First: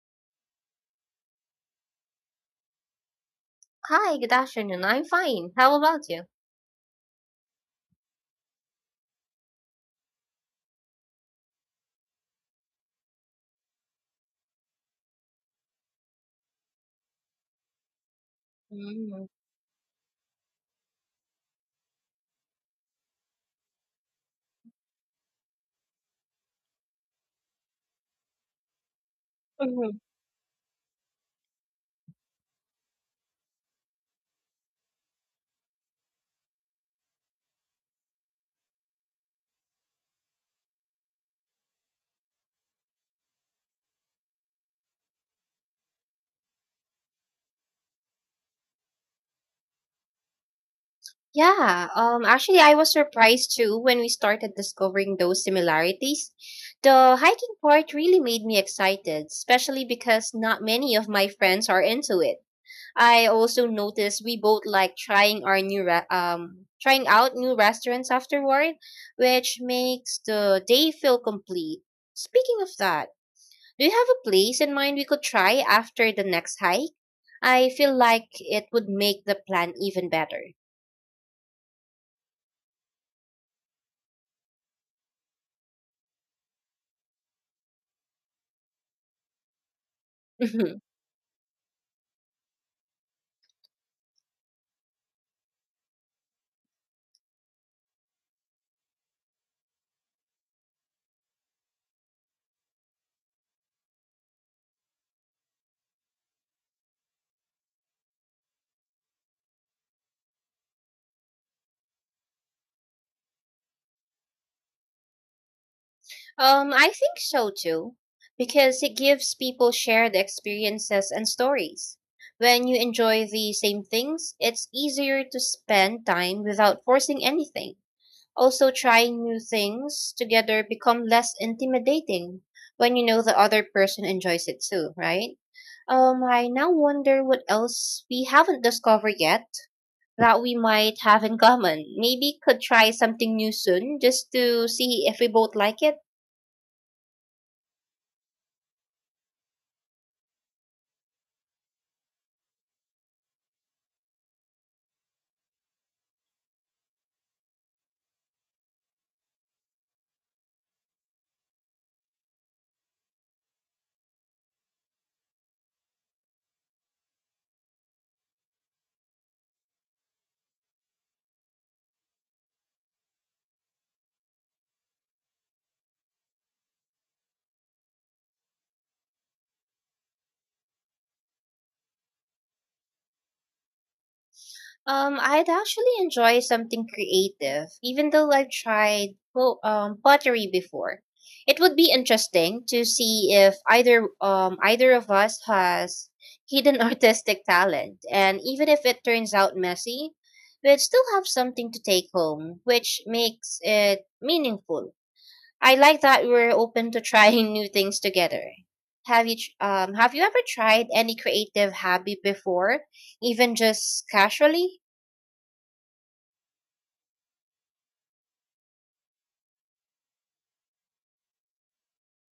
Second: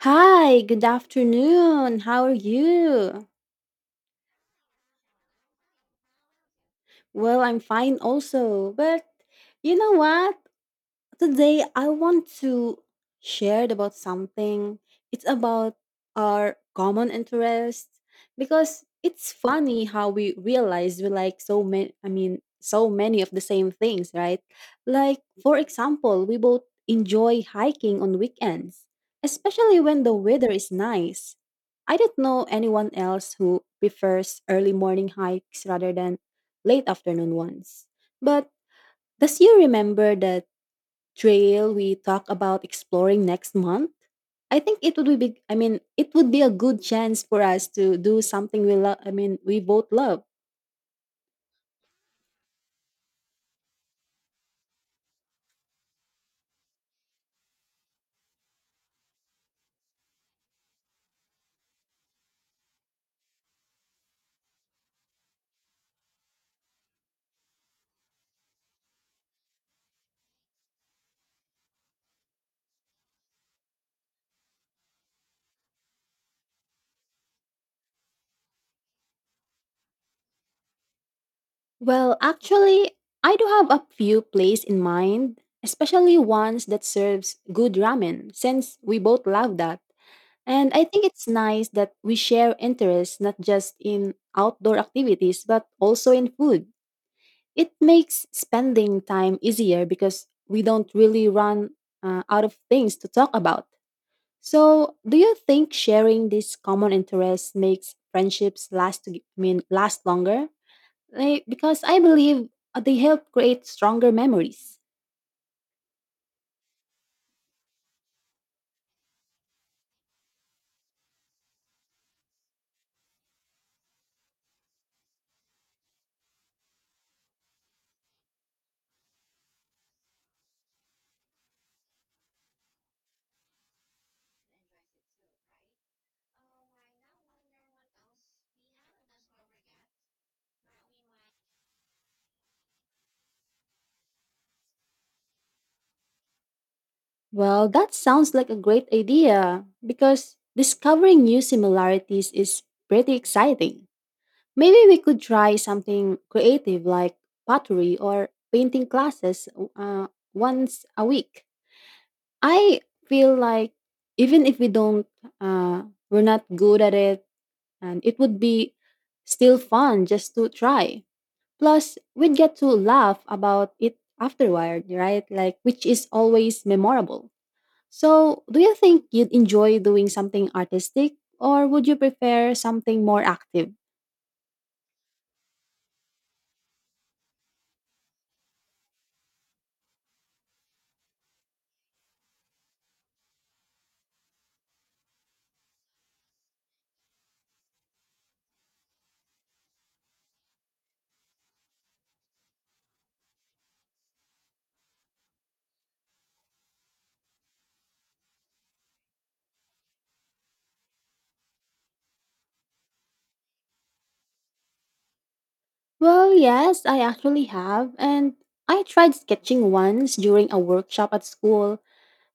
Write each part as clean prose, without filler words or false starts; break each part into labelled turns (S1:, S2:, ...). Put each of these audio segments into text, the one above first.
S1: Hi, good afternoon. How are you?
S2: Hi, good afternoon. I'm fine. How about you?
S1: Well, I'm fine also. But you know what? Today, I want to share about something. It's about our common interest because
S2: Mm,
S1: it's funny how we realize we like so many of the same things, right? Like, for example, we both enjoy hiking on weekends, especially
S2: mhm.
S1: when the weather is nice. I don't know anyone else who prefers early morning hikes rather than late afternoon ones. But does you remember that? Trail we talk about exploring next month. I think it would be big, I mean it would be a good chance for us to do something we both love.
S2: Yeah, actually, I was surprised too when we started discovering those similarities. The hiking part really made me excited, especially because not many of my friends are into it. I also noticed we both like trying out new restaurants afterward, which makes the day feel complete. Speaking of that, do you have a place in mind we could try after the next hike? I feel like it would make the plan even better.
S1: Well, actually, I do have a few places in mind, especially ones that serves good ramen since we both love that. And
S2: Mhm.
S1: I think it's nice that we share interests not just in outdoor activities but also in food. It makes spending time easier because we don't really run out of things to talk about. So, do you think sharing these common interests makes friendships last longer? Like, because I believe they help create stronger memories.
S2: I think so too, because it gives people shared experiences and stories. When you enjoy the same things, it's easier to spend time without forcing anything. Also, trying new things together become less intimidating when you know the other person enjoys it too, right? I now wonder what else we haven't discovered yet that we might have in common. Maybe could try something new soon just to see if we both like it.
S1: Well, that sounds like a great idea because discovering new similarities is pretty exciting. Maybe we could try something creative like pottery or painting classes uh, once a week. I feel like even if uh, we're not good at it, and it would be still fun just to try. Plus, we'd get to laugh about it afterward, right? Like, which is always memorable. So, do you think you'd enjoy doing something artistic, or would you prefer something more active?
S2: I'd actually enjoy something creative, even though I've pottery before. It would be interesting to see if either of us has hidden artistic talent, and even if it turns out messy, we'd still have something to take home, which makes it meaningful. I like that we're open to trying new things together. Have you ever tried any creative hobby before, even just casually?
S1: Well, yes, I actually have. And I tried sketching once during a workshop at school,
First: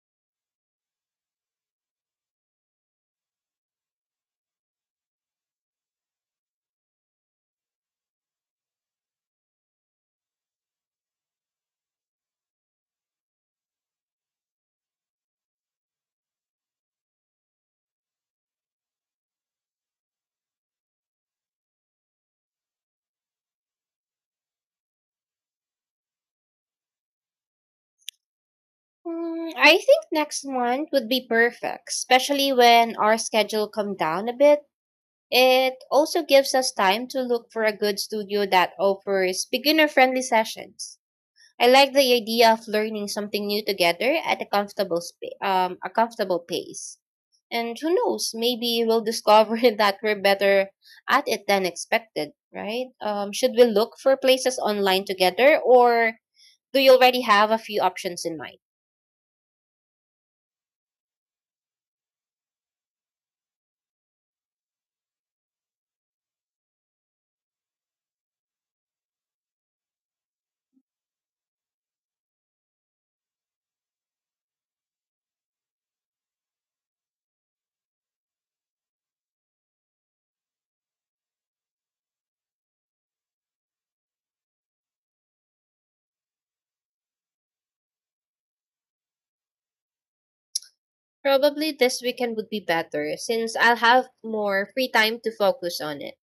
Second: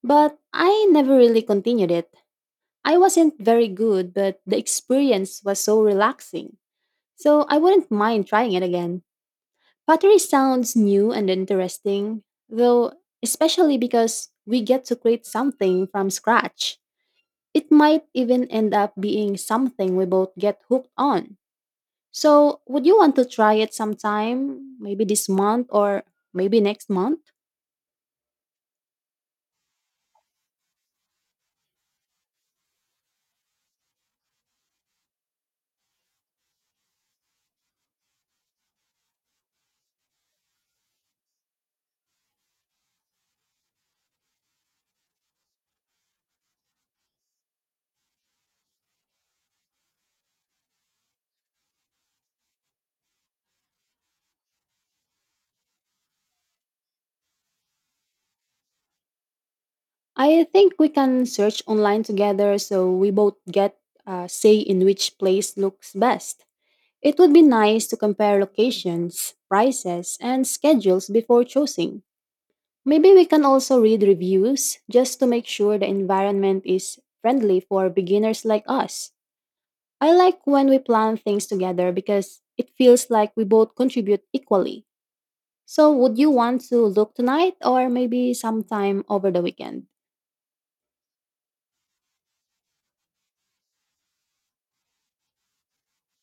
S1: but I never really continued it. I wasn't very good, but the experience was so relaxing. So I wouldn't mind trying it again. Pottery sounds new and interesting, though, especially because we get to create something from scratch. It might even end up being something we both get hooked on. So, would you want to try it sometime? Maybe this month or maybe next month?
S2: Mm, I think next month would be perfect, especially when our schedule come down a bit. It also gives us time to look for a good studio that offers beginner-friendly sessions. I like the idea of learning something new together at a a comfortable pace. And who knows, maybe we'll discover that we're better at it than expected, right? Should we look for places online together, or do you already have a few options in mind?
S1: I think we can search online together so we both get a say in which place looks best. It would be nice to compare locations, prices, and schedules before choosing. Maybe we can also read reviews just to make sure the environment is friendly for beginners like us. I like when we plan things together because it feels like we both contribute equally. So, would you want to look tonight or maybe sometime over the weekend?
S2: Probably this weekend would be better since I'll have more free time to focus on it.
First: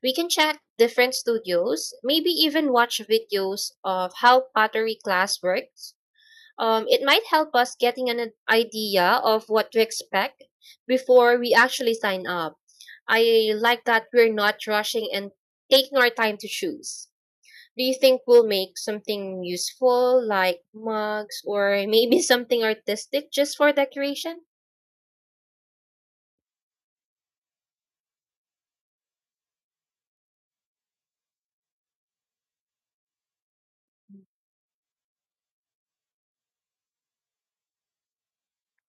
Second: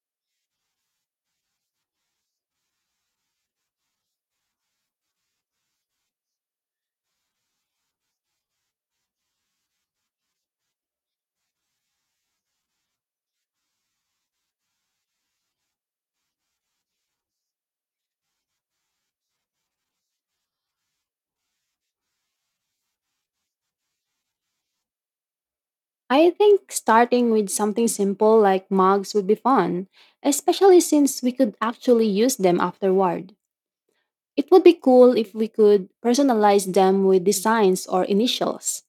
S2: We can check different studios, maybe even watch videos of how pottery class works. It might help us getting an idea of what to expect before we actually sign up. I like that we're not rushing and taking our time to choose. Do you think we'll make something useful like mugs or maybe something artistic just for decoration?
S1: I think starting with something simple like mugs would be fun, especially since we could actually use them afterward. It would be cool if we could personalize them with designs or initials,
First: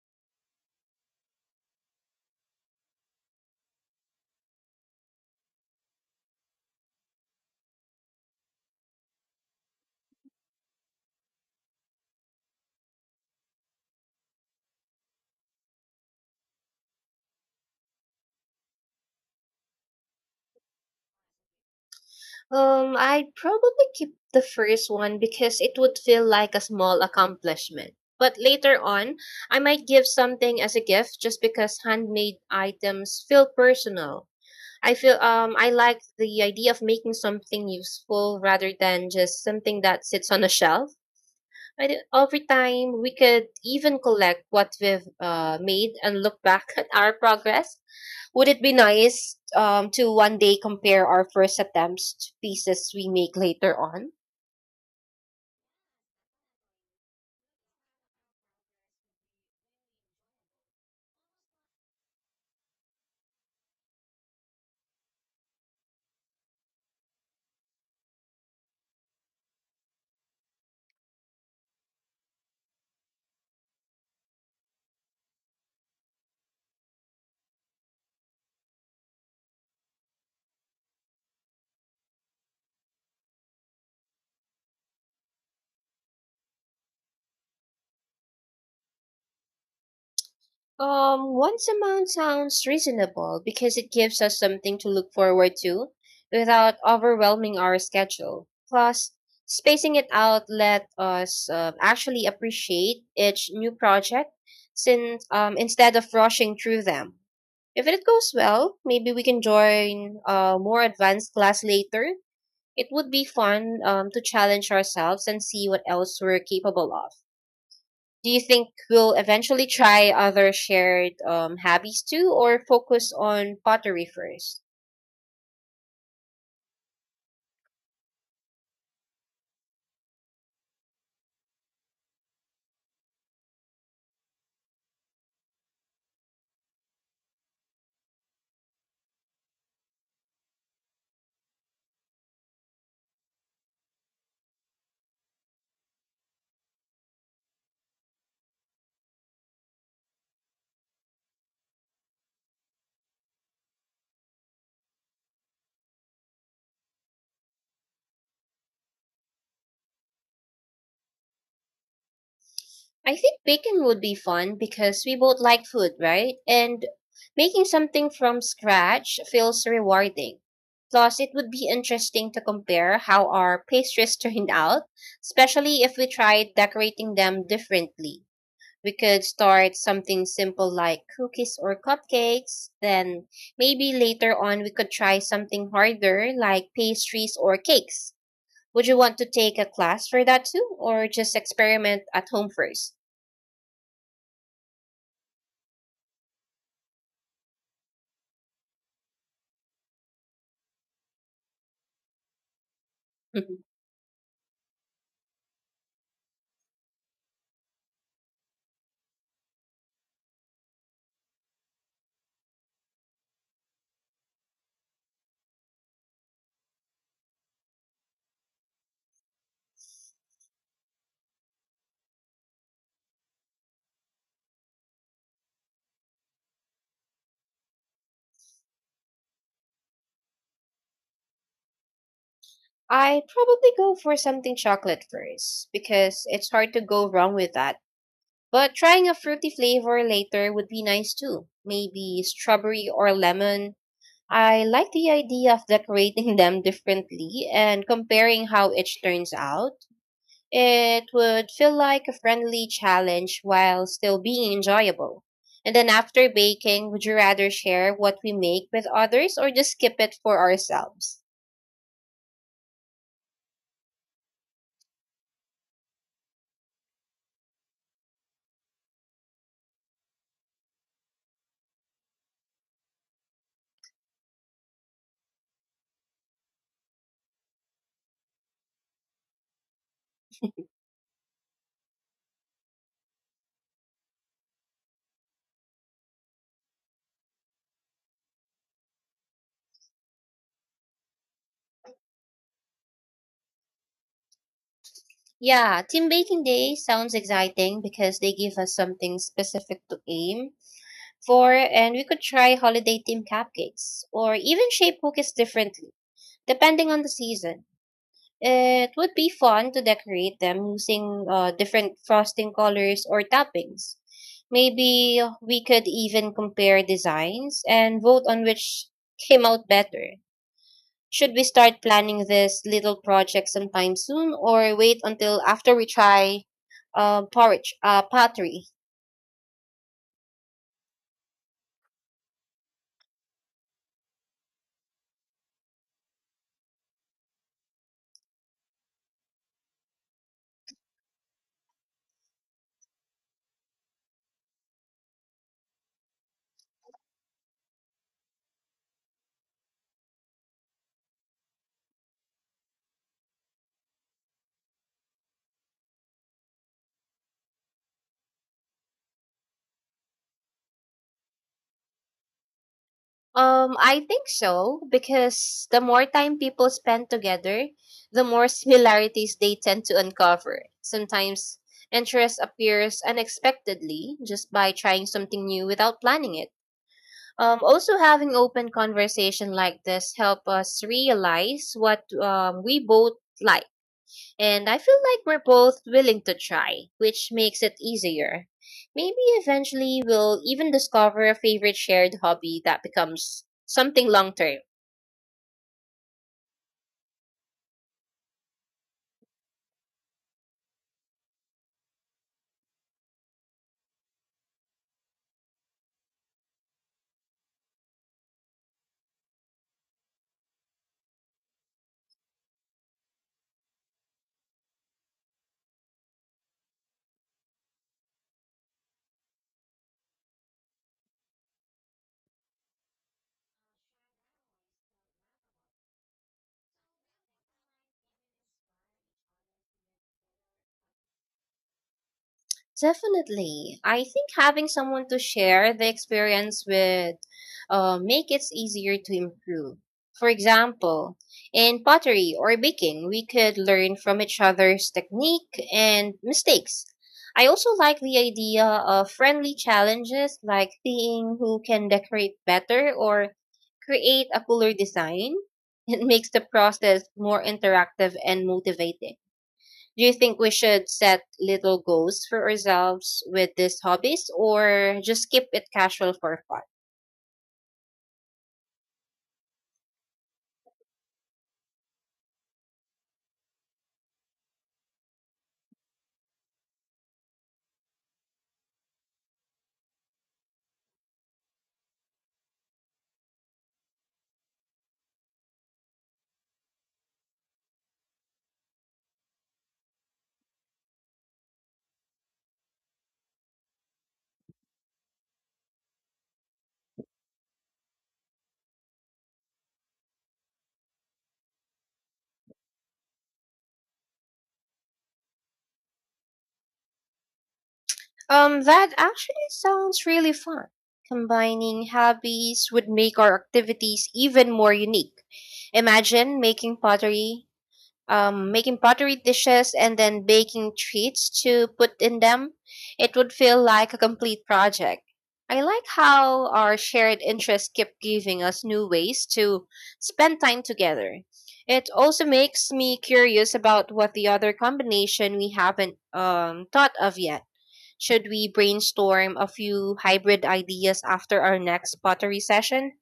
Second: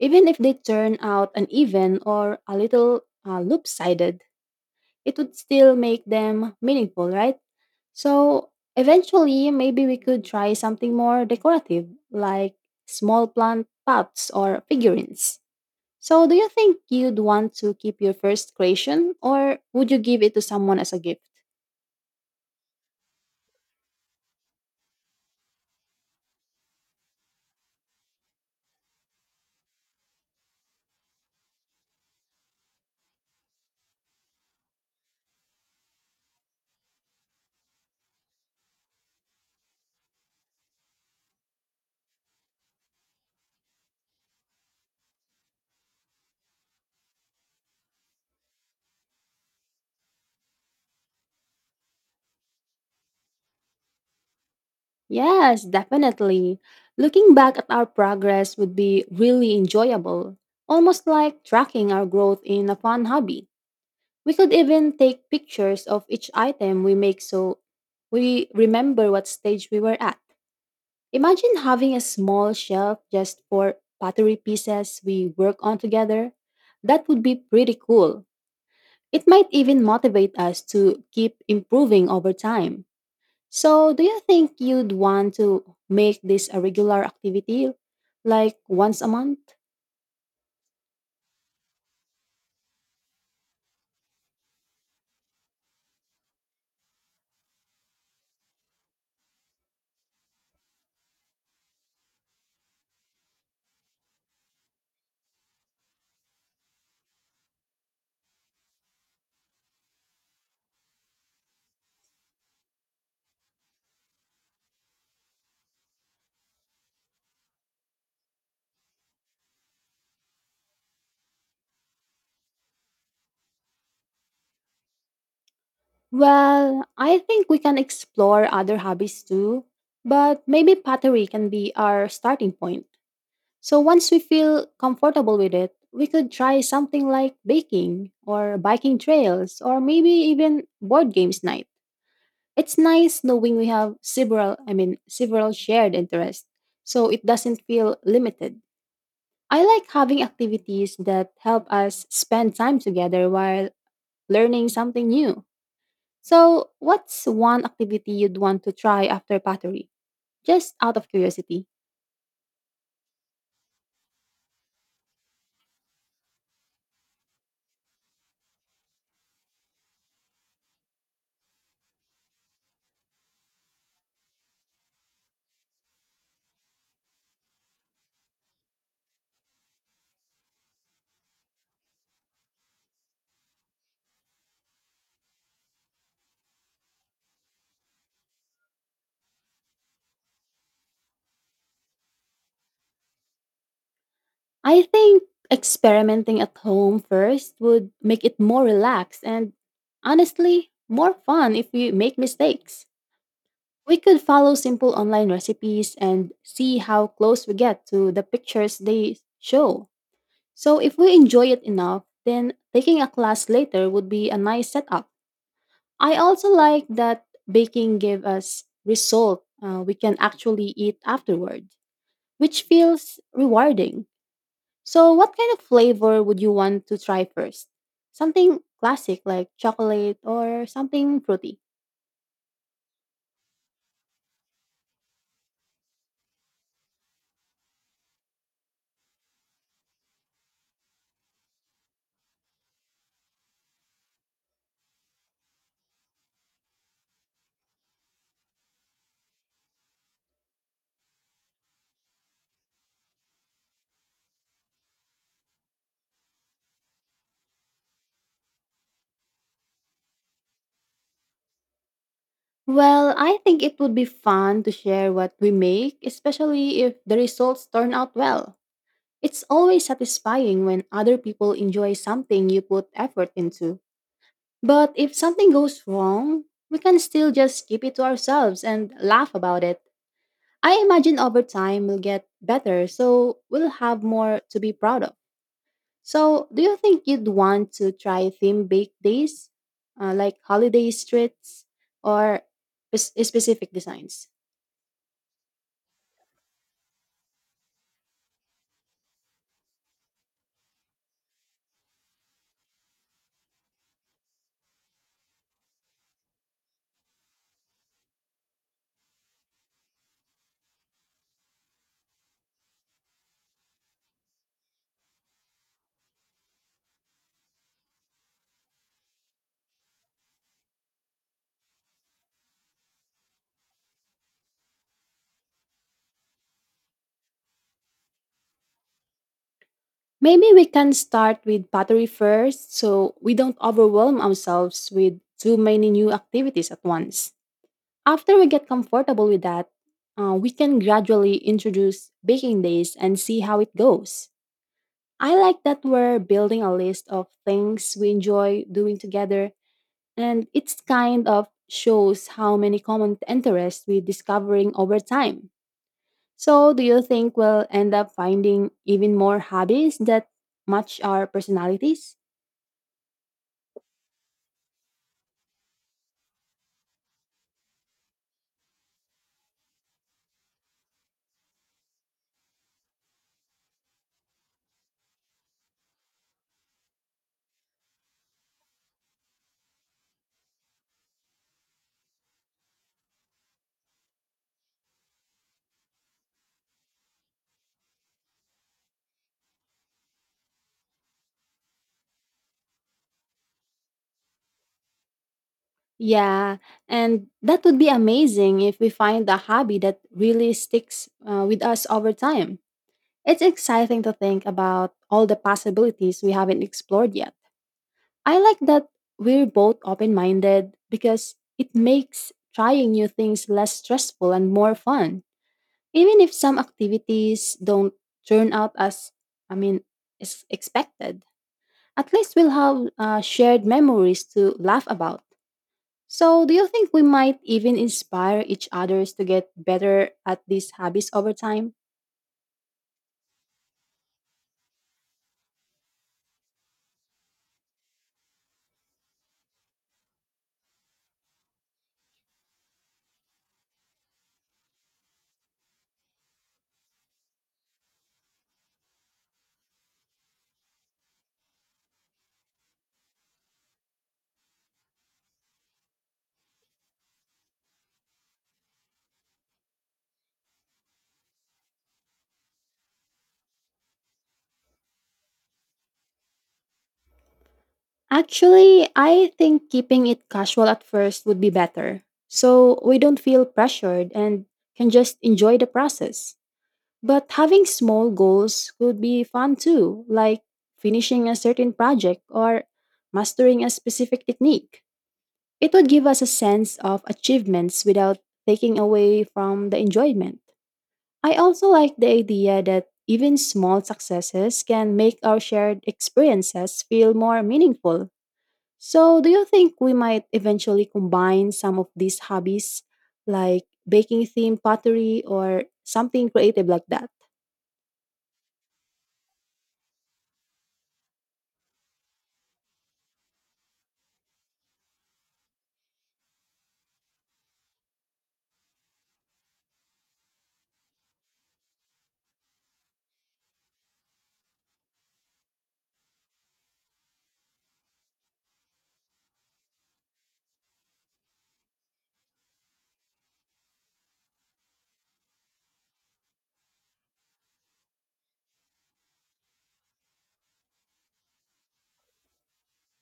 S1: even if they turn out uneven or a little loop sided. It would still make them meaningful, right? So eventually, maybe we could try something more decorative, like small plant pots or figurines. So, do you think you'd want to keep your first creation or would you give it to someone as a gift?
S2: I'd probably keep the first one because it would feel like a small accomplishment. But later on, I might give something as a gift just because handmade items feel personal. I like the idea of making something useful rather than just something that sits on a shelf. Over time, we could even collect what we've made and look back at our progress. Would it be nice to one day compare our first attempts to pieces we make later on?
S1: Yes, definitely. Looking back at our progress would be really enjoyable, almost like tracking our growth in a fun hobby. We could even take pictures of each item we make so we remember what stage we were at. Imagine having a small shelf just for pottery pieces we work on together. That would be pretty cool. It might even motivate us to keep improving over time. So, do you think you'd want to make this a regular activity, like once a month?
S2: Once amount sounds reasonable because it gives us something to look forward to without overwhelming our schedule. Plus, spacing it out let us actually appreciate each new project since instead of rushing through them. If it goes well, maybe we can join a more advanced class later. It would be fun to challenge ourselves and see what else we're capable of. Do you think we'll eventually try other shared hobbies too, or focus on pottery first?
S1: Well, I think we can explore other hobbies too, but maybe pottery can be our starting point. So once we feel comfortable with it, we could try something like baking or biking trails or maybe even board games night. It's nice knowing we have several shared interests, so it doesn't feel limited. I like having activities that help us spend time together while learning something new. So, what's one activity you'd want to try after pottery? Just out of curiosity.
S2: I think baking would be fun because we both like food, right? And making something from scratch feels rewarding. Plus, it would be interesting to compare how our pastries turned out, especially if we tried decorating them differently. We could start something simple like cookies or cupcakes, then maybe later on we could try something harder like pastries or cakes. Would you want to take a class for that too, or just experiment at home first?
S1: I think experimenting at home first would make it more relaxed and honestly, more fun if we make mistakes. We could follow simple online recipes and see how close we get to the pictures they show. So, if we enjoy it enough, then taking a class later would be a nice setup. I also like that baking gave us result we can actually eat afterward, which feels rewarding. So, what kind of flavor would you want to try first? Something classic like chocolate or something fruity?
S2: I'd probably go for something chocolate first because it's hard to go wrong with that. But trying a fruity flavor later would be nice too. Maybe strawberry or lemon. I like the idea of decorating them differently and comparing how each turns out. It would feel like a friendly challenge while still being enjoyable. And then after baking, would you rather share what we make with others or just keep it for ourselves?
S1: Well, I think it would be fun to share what we make, especially if the results turn out well. It's always satisfying when other people enjoy something you put effort into. But if something goes wrong, we can still just keep it to ourselves and laugh about it. I imagine over time we'll get better, so we'll have more to be proud of. So, do you think you'd want to try theme baked days, like holiday streets or specific designs?
S2: Yeah, team baking day sounds exciting because they give us something specific to aim for, and we could try holiday themed cupcakes or even shape cookies differently, depending on the season. It would be fun to decorate them using different frosting colors or toppings. Maybe we could even compare designs and vote on which came out better. Should we start planning this little project sometime soon or wait until after we try pottery?
S1: Maybe we can start with pottery first so we don't overwhelm ourselves with too many new activities at once. After we get comfortable with that, we can gradually introduce baking days and see how it goes. I like that we're building a list of things we enjoy doing together, and it's kind of shows how many common interests we're discovering over time. So, do you think we'll end up finding even more hobbies that match our personalities?
S2: I think so because the more time people spend together, the more similarities they tend to uncover. Sometimes interest appears unexpectedly just by trying something new without planning it. Also having open conversation like this help us realize what we both like, and I feel like we're both willing to try, which makes it easier. Maybe eventually we'll even discover a favorite shared hobby that becomes something long term.
S1: Yeah, and that would be amazing if we find a hobby that really sticks with us over time. It's exciting to think about all the possibilities we haven't explored yet. I like that we're both open minded because it makes trying new things less stressful and more fun. Even if some activities don't turn out as, I mean, as expected, at least we'll have shared memories to laugh about. So, do you think we might even inspire each others to get better at these hobbies over time?
S2: Definitely. I think having someone to share the experience with make it easier to improve. For example, in pottery or baking, we could learn from each other's technique and mistakes. I also like the idea of friendly challenges like seeing who can decorate better or create a cooler design. It makes the process more interactive and motivating. Do you think we should set little goals for ourselves with these hobbies or just keep it casual for fun?
S1: Actually, I think keeping it casual at first would be better. So we don't feel pressured and can just enjoy the process. But having small goals could be fun too, like finishing a certain project or mastering a specific technique. It would give us a sense of achievements without taking away from the enjoyment. I also like the idea that even small successes can make our shared experiences feel more meaningful. So, do you think we might eventually combine some of these hobbies, like baking themed pottery or something creative like that?
S2: That actually sounds really fun. Combining hobbies would make our activities even more unique. Imagine making pottery, making pottery dishes and then baking treats to put in them. It would feel like a complete project. I like how our shared interests keep giving us new ways to spend time together. It also makes me curious about what the other combination we haven't thought of yet. Should we brainstorm a few hybrid ideas after our next pottery session?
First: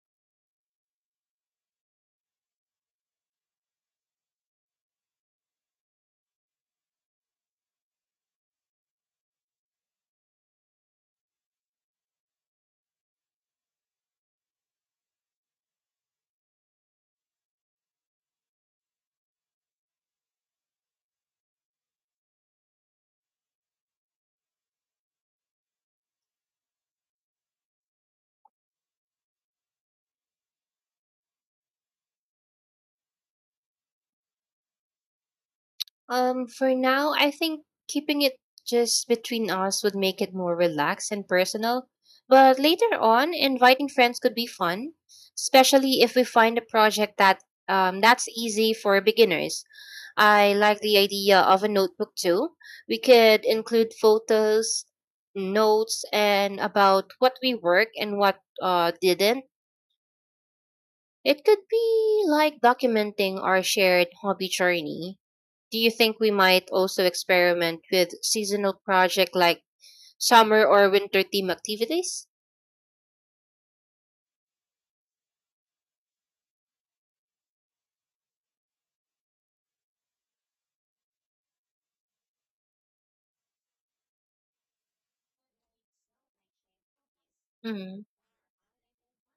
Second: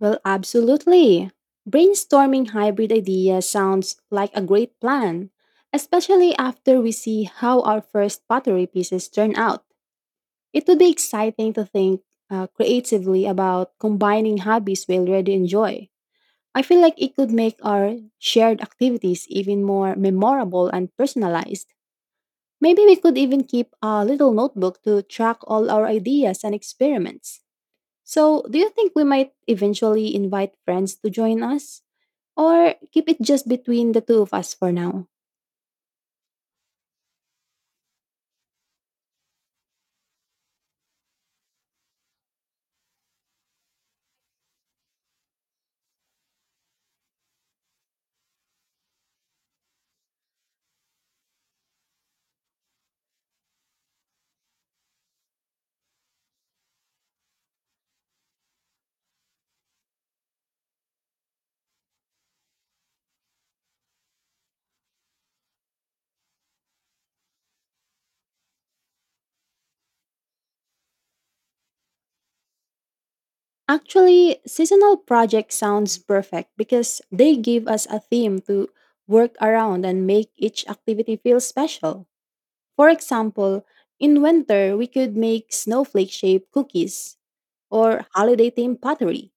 S1: Well, absolutely. Brainstorming hybrid ideas sounds like a great plan, especially after we see how our first pottery pieces turn out. It would be exciting to think creatively about combining hobbies we already enjoy. I feel like it could make our shared activities even more memorable and personalized. Maybe we could even keep a little notebook to track all our ideas and experiments. So, do you think we might eventually invite friends to join us? Or keep it just between the two of us for now?
S2: For now, I think keeping it just between us would make it more relaxed and personal. But later on, inviting friends could be fun, especially if we find a project that's easy for beginners. I like the idea of a notebook too. We could include photos, notes, and about what we work and what didn't. It could be like documenting our shared hobby journey. Do you think we might also experiment with seasonal project like summer or winter theme activities?
S1: Actually, seasonal project sounds perfect because they give us a theme to work around and make each activity feel special. For example, in winter, we could make snowflake shaped cookies
S2: Hmm.
S1: or holiday themed pottery.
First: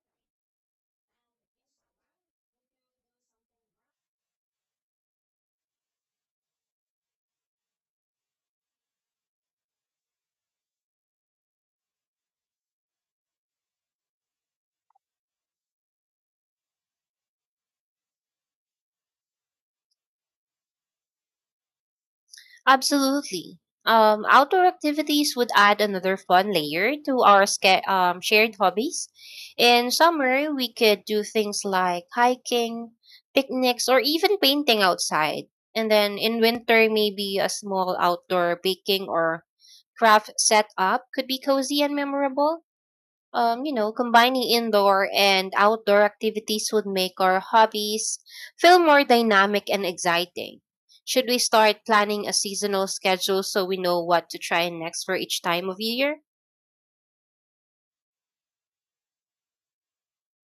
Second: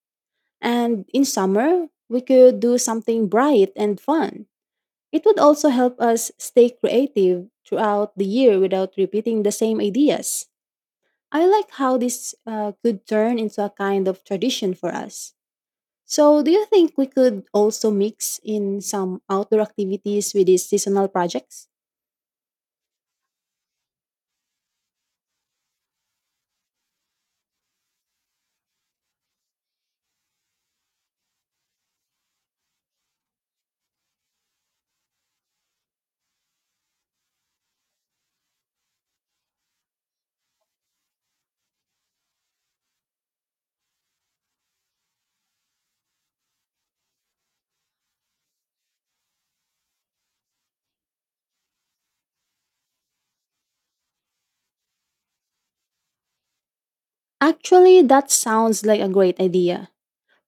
S1: And in summer, we could do something bright and fun. It would also help us stay creative throughout the year without repeating the same ideas. I like how this could turn into a kind of tradition for us. So, do you think we could also mix in some outdoor activities with these seasonal projects?
S2: Absolutely. Outdoor activities would add another fun layer to our shared hobbies. In summer, we could do things like hiking, picnics, or even painting outside. And then in winter, maybe a small outdoor baking or craft setup could be cozy and memorable. You know, combining indoor and outdoor activities would make our hobbies feel more dynamic and exciting. Should we start planning a seasonal schedule so we know what to try next for each time of year?
S1: Actually, that sounds like a great idea.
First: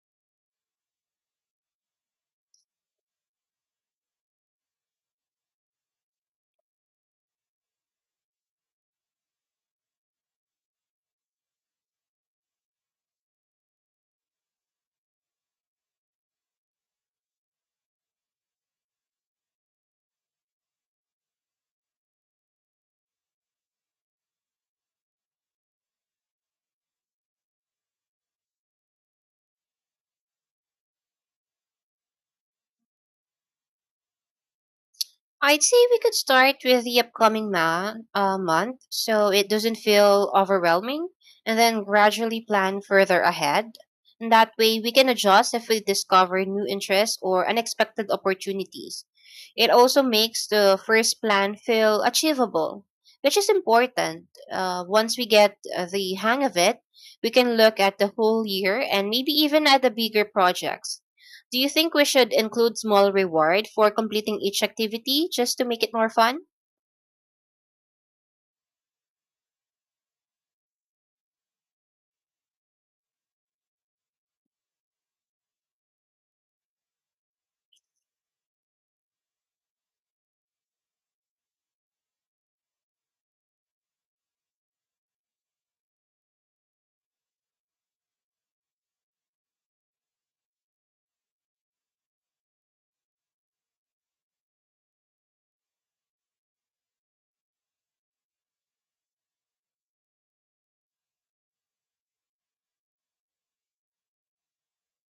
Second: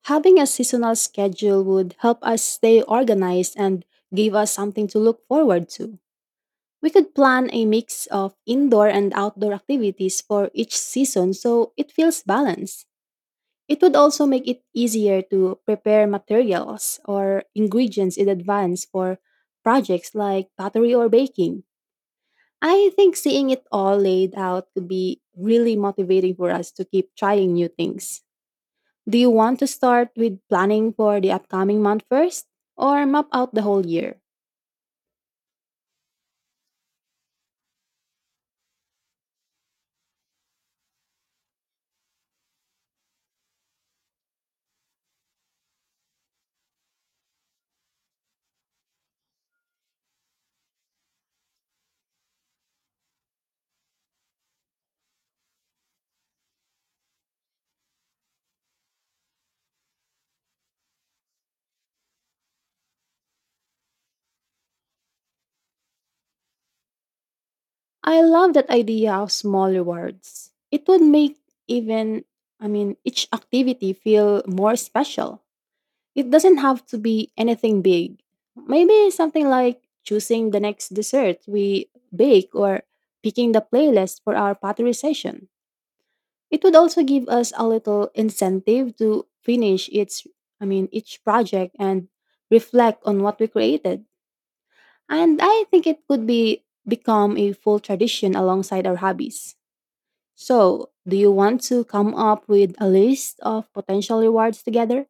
S1: Having a seasonal schedule would help us stay organized and give us something to look forward to. We could plan a mix of indoor and outdoor activities for each season so it feels balanced. It would also make it easier to prepare materials or ingredients in advance for projects like pottery or baking. I think seeing it all laid out could be really motivating for us to keep trying new things. Do you want to start with planning for the upcoming month first or map out the whole year?
S2: I'd say we could start with the upcoming month so it doesn't feel overwhelming and then gradually plan further ahead. And that way we can adjust if we discover new interests or unexpected opportunities. It also makes the first plan feel achievable, which is important. Once we get the hang of it, we can look at the whole year and maybe even at the bigger projects. Do you think we should include small reward for completing each activity just to make it more fun?
S1: I love that idea of small rewards. It would make even, each activity feel more special. It doesn't have to be anything big. Maybe something like choosing the next dessert we bake or picking the playlist for our pottery session. It would also give us a little incentive to finish each project and reflect on what we created. And I think it could be become a full tradition alongside our hobbies. So, do you want to come up with a list of potential rewards together?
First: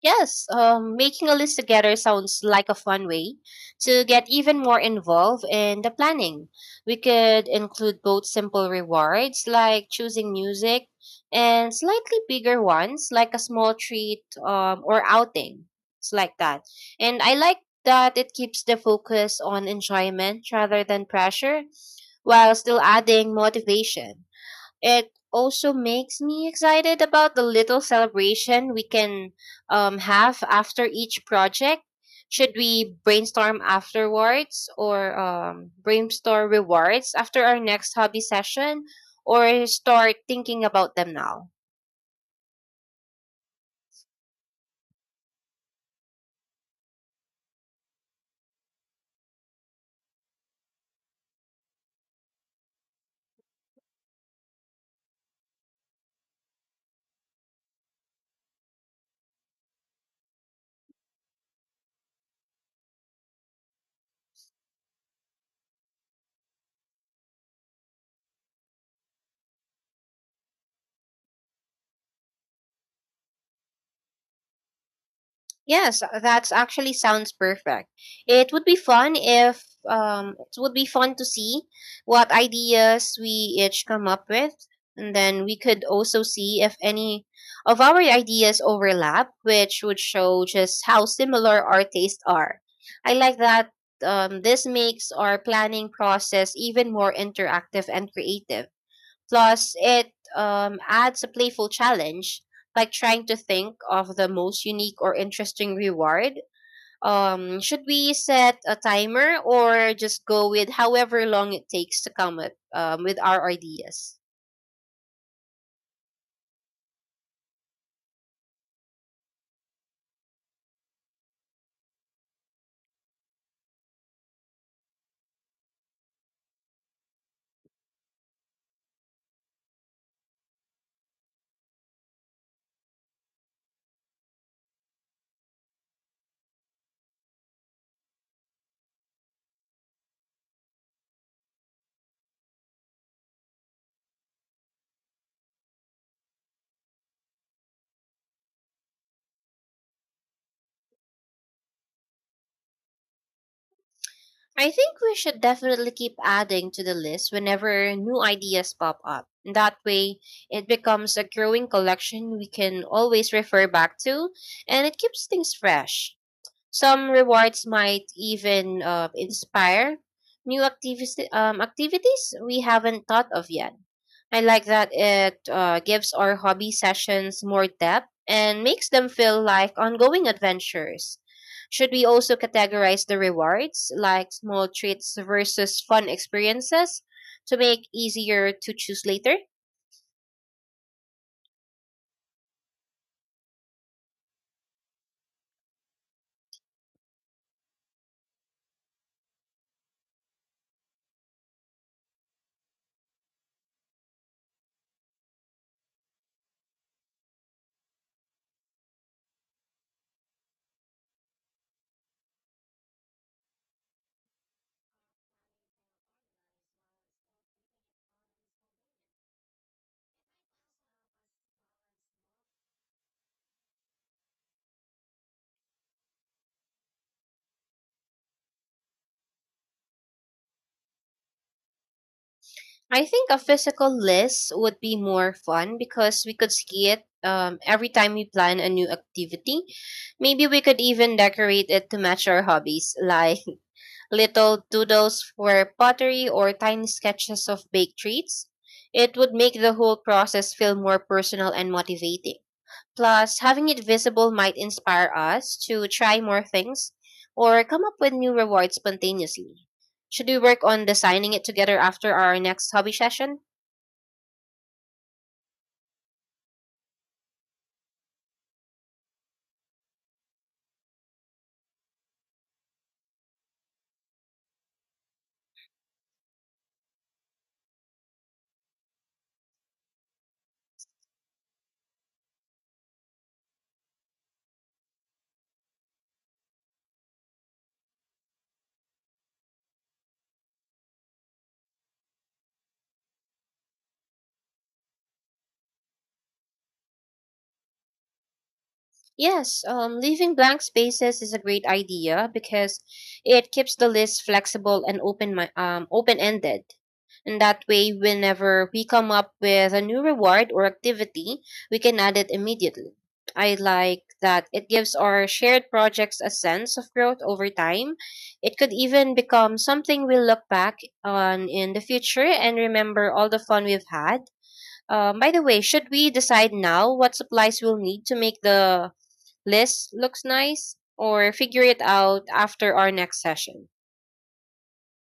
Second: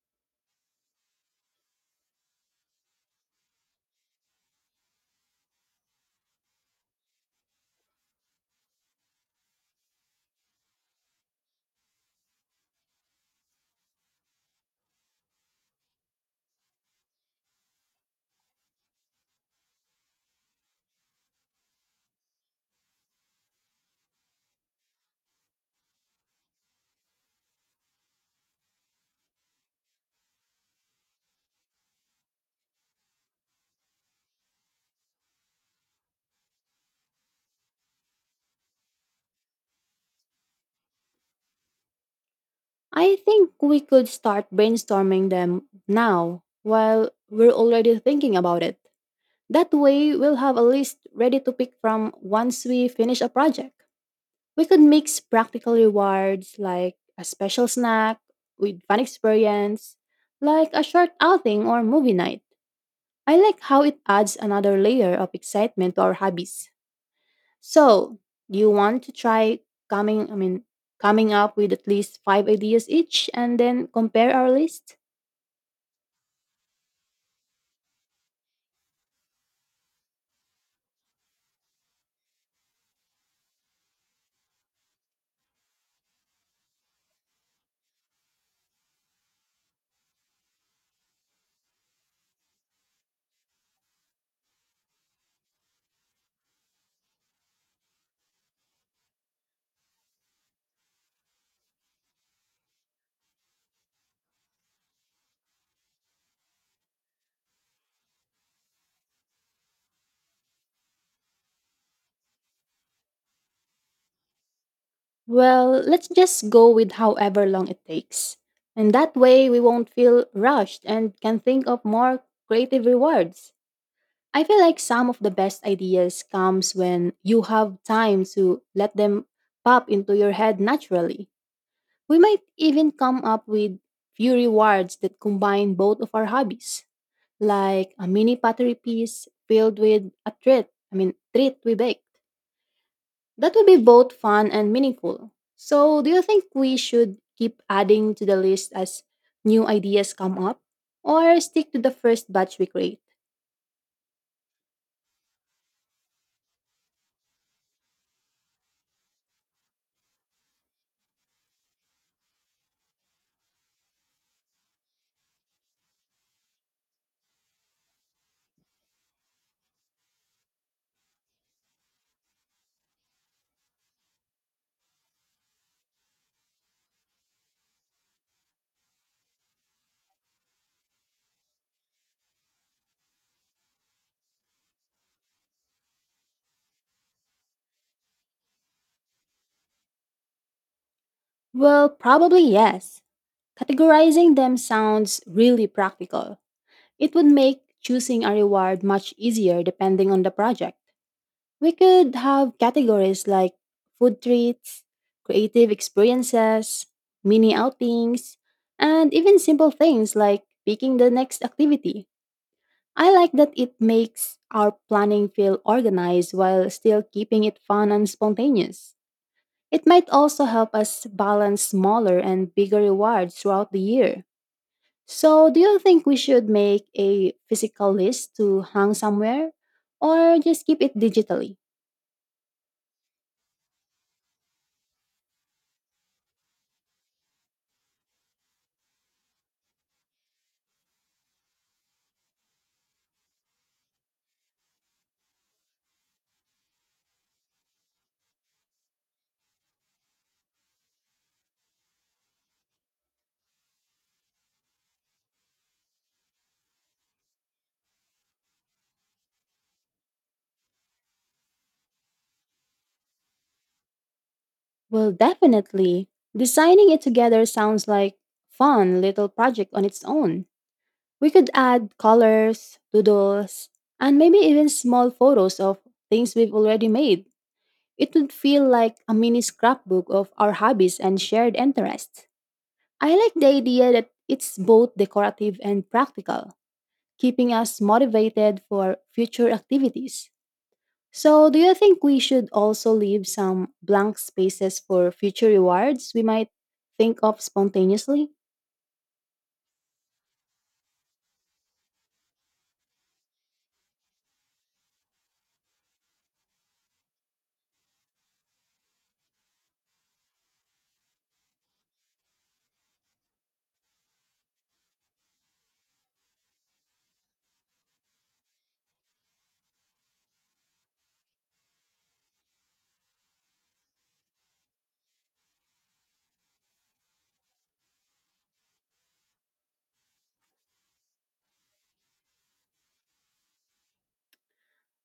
S2: Yes, making a list together sounds like a fun way to get even more involved in the planning. We could include both simple rewards like choosing music and slightly bigger ones like a small treat or outing. It's like that. And I like that it keeps the focus on enjoyment rather than pressure while still adding motivation. It also makes me excited about the little celebration we can have after each project. Should we brainstorm rewards after our next hobby session or start thinking about them now?
S1: I think we could start brainstorming them now while we're already thinking about it. That way, we'll have a list ready to pick from once we finish a project. We could mix practical rewards like a special snack with fun experience, like a short outing or movie night. I like how it adds another layer of excitement to our hobbies. So, do you want to try coming, I mean, coming up with at least five ideas each and then compare our list?
S2: Yes, that's actually sounds perfect. It would be fun if it would be fun to see what ideas we each come up with, and then we could also see if any of our ideas overlap, which would show just how similar our tastes are. I like that this makes our planning process even more interactive and creative. Plus, it adds a playful challenge, like trying to think of the most unique or interesting reward. Should we set a timer or just go with however long it takes to come up with our ideas?
S1: Well, let's just go with however long it takes. And that way we won't feel rushed and can think of more creative rewards. I feel like some of the best ideas comes when you have time to let them pop into your head naturally. We might even come up with few rewards that combine both of our hobbies, like a mini pottery piece filled with a treat we baked. That would be both fun and meaningful. So, do you think we should keep adding to the list as new ideas come up or stick to the first batch we create?
S2: I think we should definitely keep adding to the list whenever new ideas pop up. That way, it becomes a growing collection we can always refer back to, and it keeps things fresh. Some rewards might even inspire new activities, activities we haven't thought of yet. I like that it gives our hobby sessions more depth and makes them feel like ongoing adventures. Should we also categorize the rewards like small treats versus fun experiences to make easier to choose later?
S1: Well, probably yes. Categorizing them sounds really practical. It would make choosing a reward much easier depending on the project. We could have categories like food treats, creative experiences, mini outings, and even simple things like picking the next activity. I like that it makes our planning feel organized while still keeping it fun and spontaneous. It might also help us balance smaller and bigger rewards throughout the year. So, do you think we should make a physical list to hang somewhere or just keep it digitally?
S2: I think a physical list would be more fun because we could see it every time we plan a new activity. Maybe we could even decorate it to match our hobbies, like little doodles for pottery or tiny sketches of baked treats. It would make the whole process feel more personal and motivating. Plus, having it visible might inspire us to try more things or come up with new rewards spontaneously. Should we work on designing it together after our next hobby session?
S1: Well, definitely. Designing it together sounds like fun little project on its own. We could add colors, doodles, and maybe even small photos of things we've already made. It would feel like a mini scrapbook of our hobbies and shared interests. I like the idea that it's both decorative and practical, keeping us motivated for future activities. So, do you think we should also leave some blank spaces for future rewards we might think of spontaneously?
S2: Yes, leaving blank spaces is a great idea because it keeps the list flexible and open-ended. And that way, whenever we come up with a new reward or activity, we can add it immediately. I like that it gives our shared projects a sense of growth over time. It could even become something we'll look back on in the future and remember all the fun we've had. By the way, should we decide now what supplies we'll need to make the list looks nice or figure it out after our next session?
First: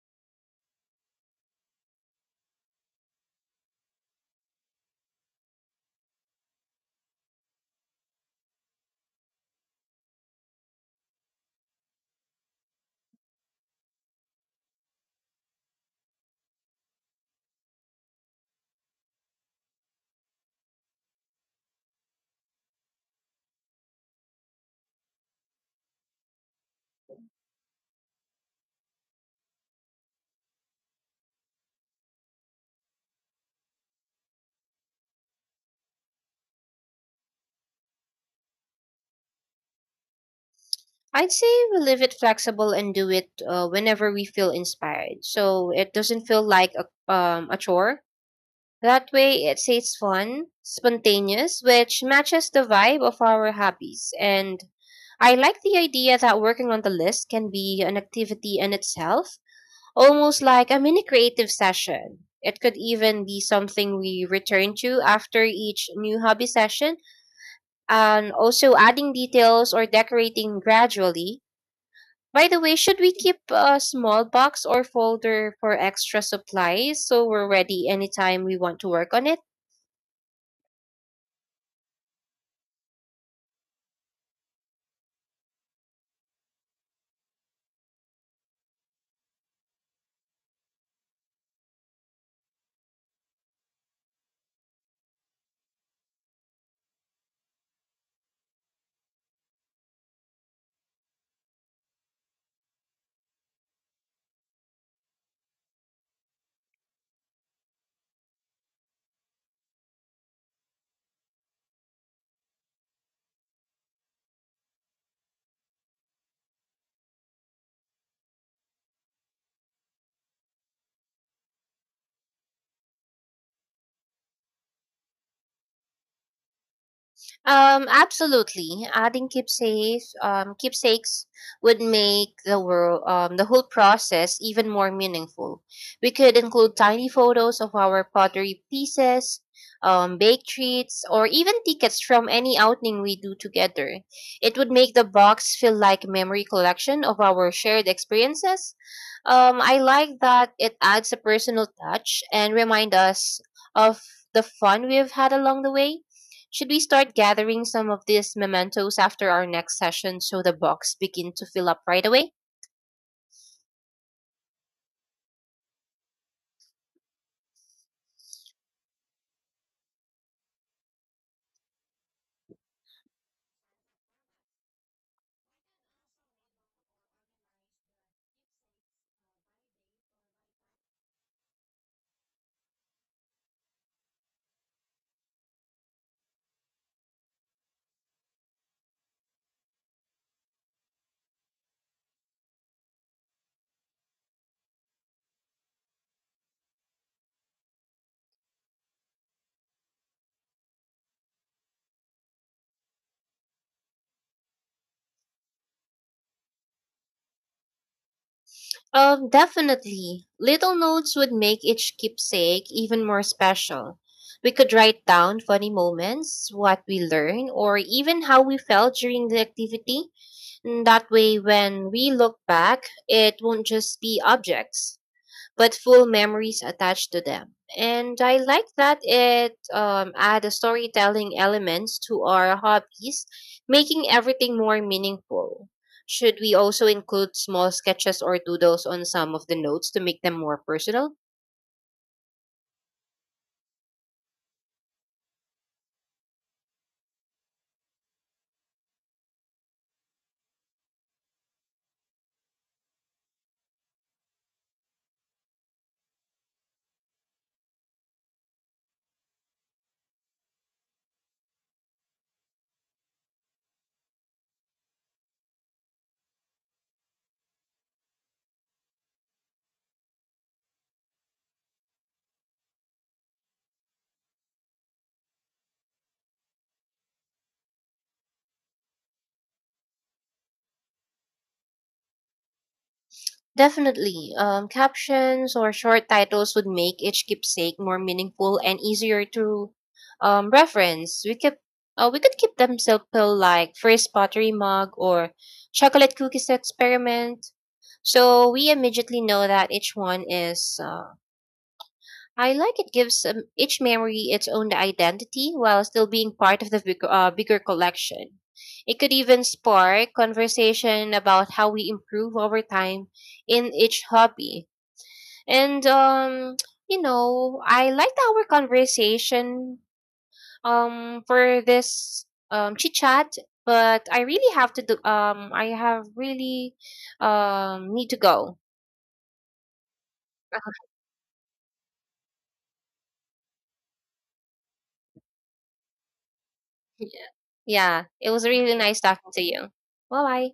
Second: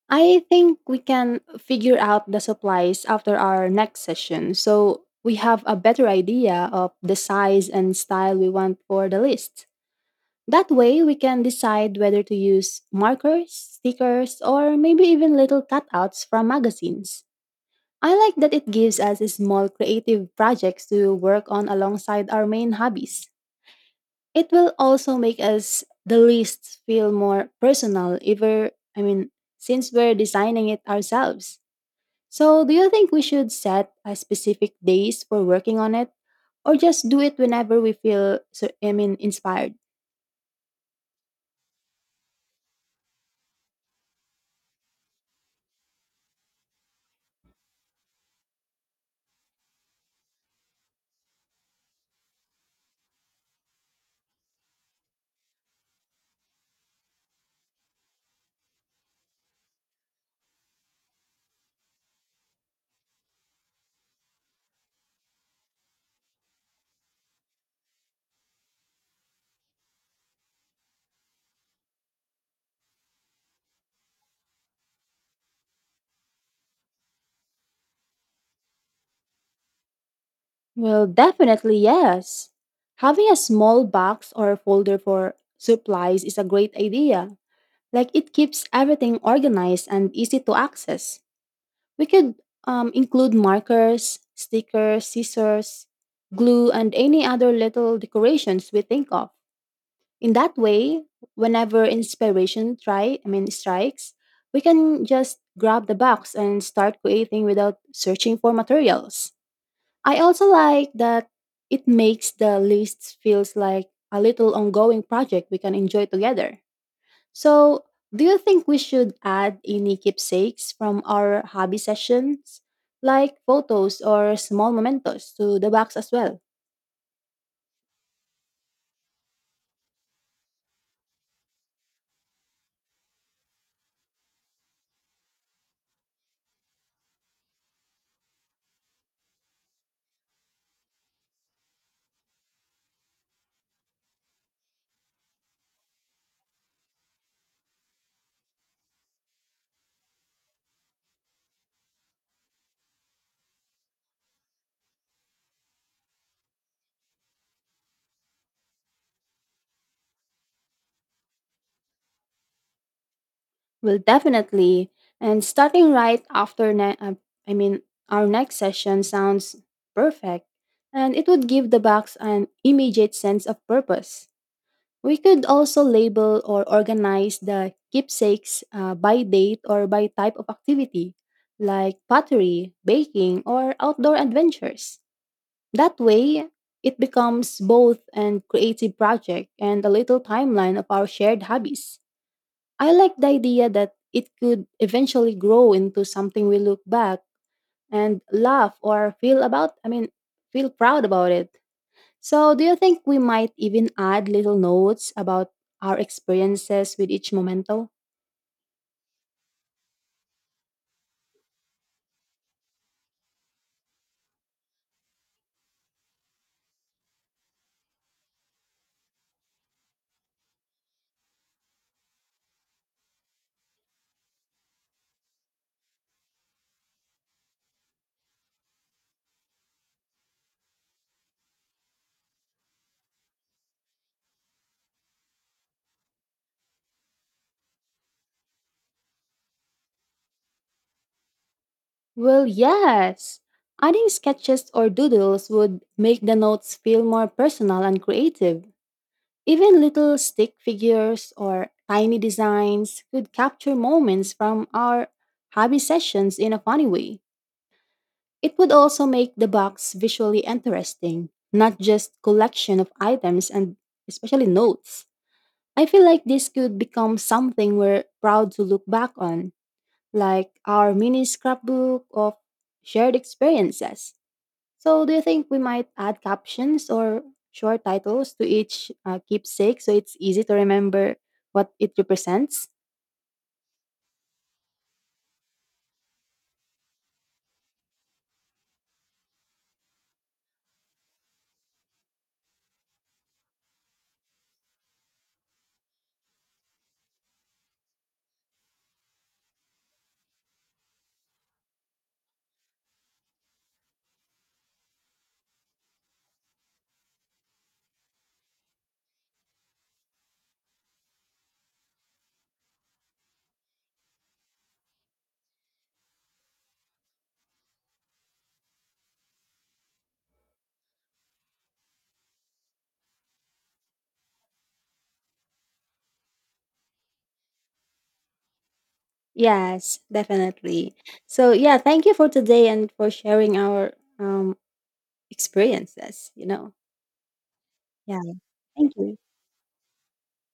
S1: I think we can figure out the supplies after our next session so we have a better idea of the size and style we want for the list. That way, we can decide whether to use markers, stickers, or maybe even little cutouts from magazines. I like that it gives us small creative projects to work on alongside our main hobbies. It will also make us the lists feel more personal ever I mean since we're designing it ourselves. So do you think we should set a specific days for working on it or just do it whenever we feel inspired?
S2: I'd say we leave it flexible and do it whenever we feel inspired. So it doesn't feel like a chore. That way, it stays fun, spontaneous, which matches the vibe of our hobbies. And I like the idea that working on the list can be an activity in itself, almost like a mini creative session. It could even be something we return to after each new hobby session and also adding details or decorating gradually. By the way, should we keep a small box or folder for extra supplies so we're ready anytime we want to work on it?
S1: Well, definitely yes. Having a small box or folder for supplies is a great idea. Like it keeps everything organized and easy to access. We could include markers, stickers, scissors, glue, and any other little decorations we think of. In that way, whenever inspiration try, I mean strikes, we can just grab the box and start creating without searching for materials. I also like that it makes the list feels like a little ongoing project we can enjoy together. So, do you think we should add any keepsakes from our hobby sessions, like photos or small mementos, to the box as well?
S2: Absolutely. Adding keepsakes, would make the whole process even more meaningful. We could include tiny photos of our pottery pieces, baked treats, or even tickets from any outing we do together. It would make the box feel like a memory collection of our shared experiences. I like that it adds a personal touch and remind us of the fun we've had along the way. Should we start gathering some of these mementos after our next session so the box begin to fill up right away?
S1: Well, definitely. And starting right after, I mean, our next session sounds perfect, and it would give the box an immediate sense of purpose. We could also label or organize the keepsakes by date or by type of activity, like pottery, baking, or outdoor adventures. That way, it becomes both an creative project and a little timeline of our shared hobbies. I like the idea that it could eventually grow into something we look back and laugh or feel proud about it. So, do you think we might even add little notes about our experiences with each memento?
S2: Definitely. Little notes would make each keepsake even more special. We could write down funny moments, what we learned, or even how we felt during the activity. And that way, when we look back, it won't just be objects, but full memories attached to them. And I like that it add a storytelling elements to our hobbies, making everything more meaningful. Should we also include small sketches or doodles on some of the notes to make them more personal?
S1: Well, yes. Adding sketches or doodles would make the notes feel more personal and creative. Even little stick figures or tiny designs could capture moments from our hobby sessions in a funny way. It would also make the box visually interesting, not just collection of items and especially notes. I feel like this could become something we're proud to look back on, like our mini scrapbook of shared experiences. So, do you think we might add captions or short titles to each keepsake so it's easy to remember what it represents?
S2: Definitely. Captions or short titles would make each keepsake more meaningful and easier to reference. We could keep them simple, like first pottery mug or chocolate cookies experiment. So we immediately know that each one is. I like it gives each memory its own identity while still being part of the bigger collection. It could even spark conversation about how we improve over time in each hobby. And I liked our conversation for this chit chat, but I have really need to go.
S1: Yes, definitely. So, yeah, thank you for today and for sharing our um, experiences, you know.
S2: Yeah. Yeah.
S1: Yeah,
S2: It was really
S1: thank
S2: nice
S1: you.
S2: talking to you. Bye bye.